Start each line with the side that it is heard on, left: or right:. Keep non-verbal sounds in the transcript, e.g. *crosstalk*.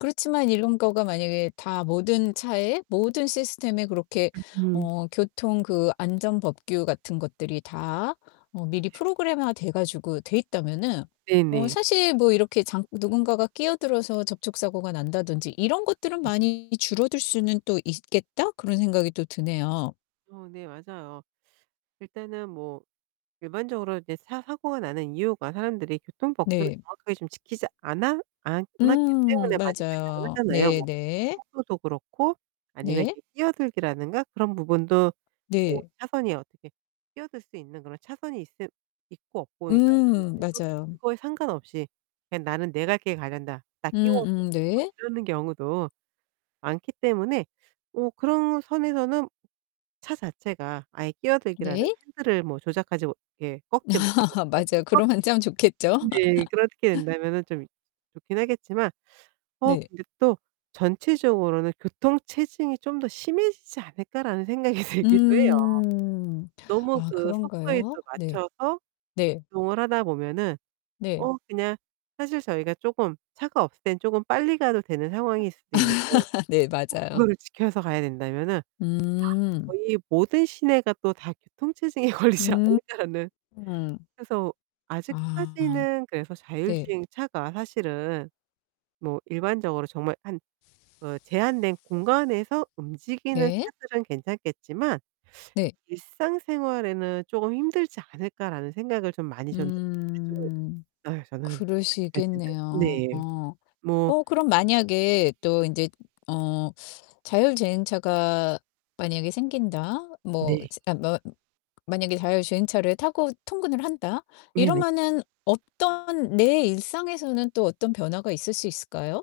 left: 그렇지만 이런 거가 만약에 다 모든 차에 모든 시스템에 그렇게
right: *unintelligible*
left: 어 교통 그 안전 법규 같은 것들이 다 어 미리
right: *unintelligible*
left: 프로그램화 돼 가지고 돼 있다면은 어
right: 네네.
left: 사실 뭐 이렇게 장 '누군가가 끼어들어서 접촉 사고가 난다든지 이런 것들은
right: 음.
left: 많이 줄어들 수는 또 있겠다?' 그런 생각이 또 드네요.
right: 어 네 맞아요. 일단은 뭐 일반적으로 이제 차 사고가 나는 이유가 사람들이 교통 법규를
left: 네.
right: 정확하게 좀 지키지 않아 않았기
left: 음
right: 때문에 많이 발생을
left: 맞아요.
right: 하잖아요. 뭐
left: 네네.
right: 속도도 그렇고 아니면
left: 네.
right: 이렇게 끼어들기라든가 그런 부분도 뭐
left: 네.
right: 차선이 어떻게 끼어들 수 있는 그런 차선이 있을 있고 없고가
left: 음
right: 있는데도
left: 맞아요.
right: 그거에 상관없이 "그냥 나는 내 갈 길 가련다. 나 끼워줘."
left: 음음 네.
right: 이러는 경우도 많기 때문에 어 그런 선에서는 차 자체가 아예 끼어들기라는
left: 네.
right: 핸들을 뭐 조작하지 못하게 꺾지 못하게
left: *laughs* 맞아요. 그러면
right: *unintelligible*
left: 짱 좋겠죠?
right: 네 그렇게
left: *laughs*
right: 된다면은 좀 이 좋긴 하겠지만 어
left: 네.
right: 근데 또 '전체적으로는 교통 체증이 좀 더 심해지지 않을까?'라는 생각이 들기도 해요.
left: 음.
right: 너무
left: 아
right: 그 속도에
left: 그런가요?
right: 또
left: 네.
right: 맞춰서
left: 네.
right: 이동을 하다 보면은
left: 네.
right: 어 그냥 사실 저희가 쪼금 차가 없을 땐 쪼금 빨리 가도 되는 상황일
left: *unintelligible*
right: 수도 있는데
left: *laughs* 네
right: 꼭
left: 맞아요.
right: 그거를 지켜서 가야 된다면은
left: 음.
right: 거의 모든 시내가 또 다 교통 체증에 걸리지
left: 음
right: 않을까라는
left: 음.
right: 그래서
left: 아
right: 아직까지는 그래서
left: 네.
right: 자율주행차가 사실은 뭐 일반적으로 정말 한 그 '제한된 공간에서 움직이는
left: 네.
right: 차들은 괜찮겠지만
left: 네.
right: 일상생활에는 쪼금 힘들지 않을까?'라는 생각을 좀 많이 전 가지고
left: 음.
right: 있어요 저는 아직까지는.
left: 그러시겠네요.
right: 네 뭐
left: 어 그럼 만약에 또 인제 어 자율주행차가 만약에 생긴다. 뭐
right: 네.
left: *unintelligible* 뭐 *unintelligible* 만약에 자율주행차를 타고 통근을 한다
right: 네네.
left: 이러면은 어떤 내 일상에서는 또 어떤 변화가 있을 수 있을까요?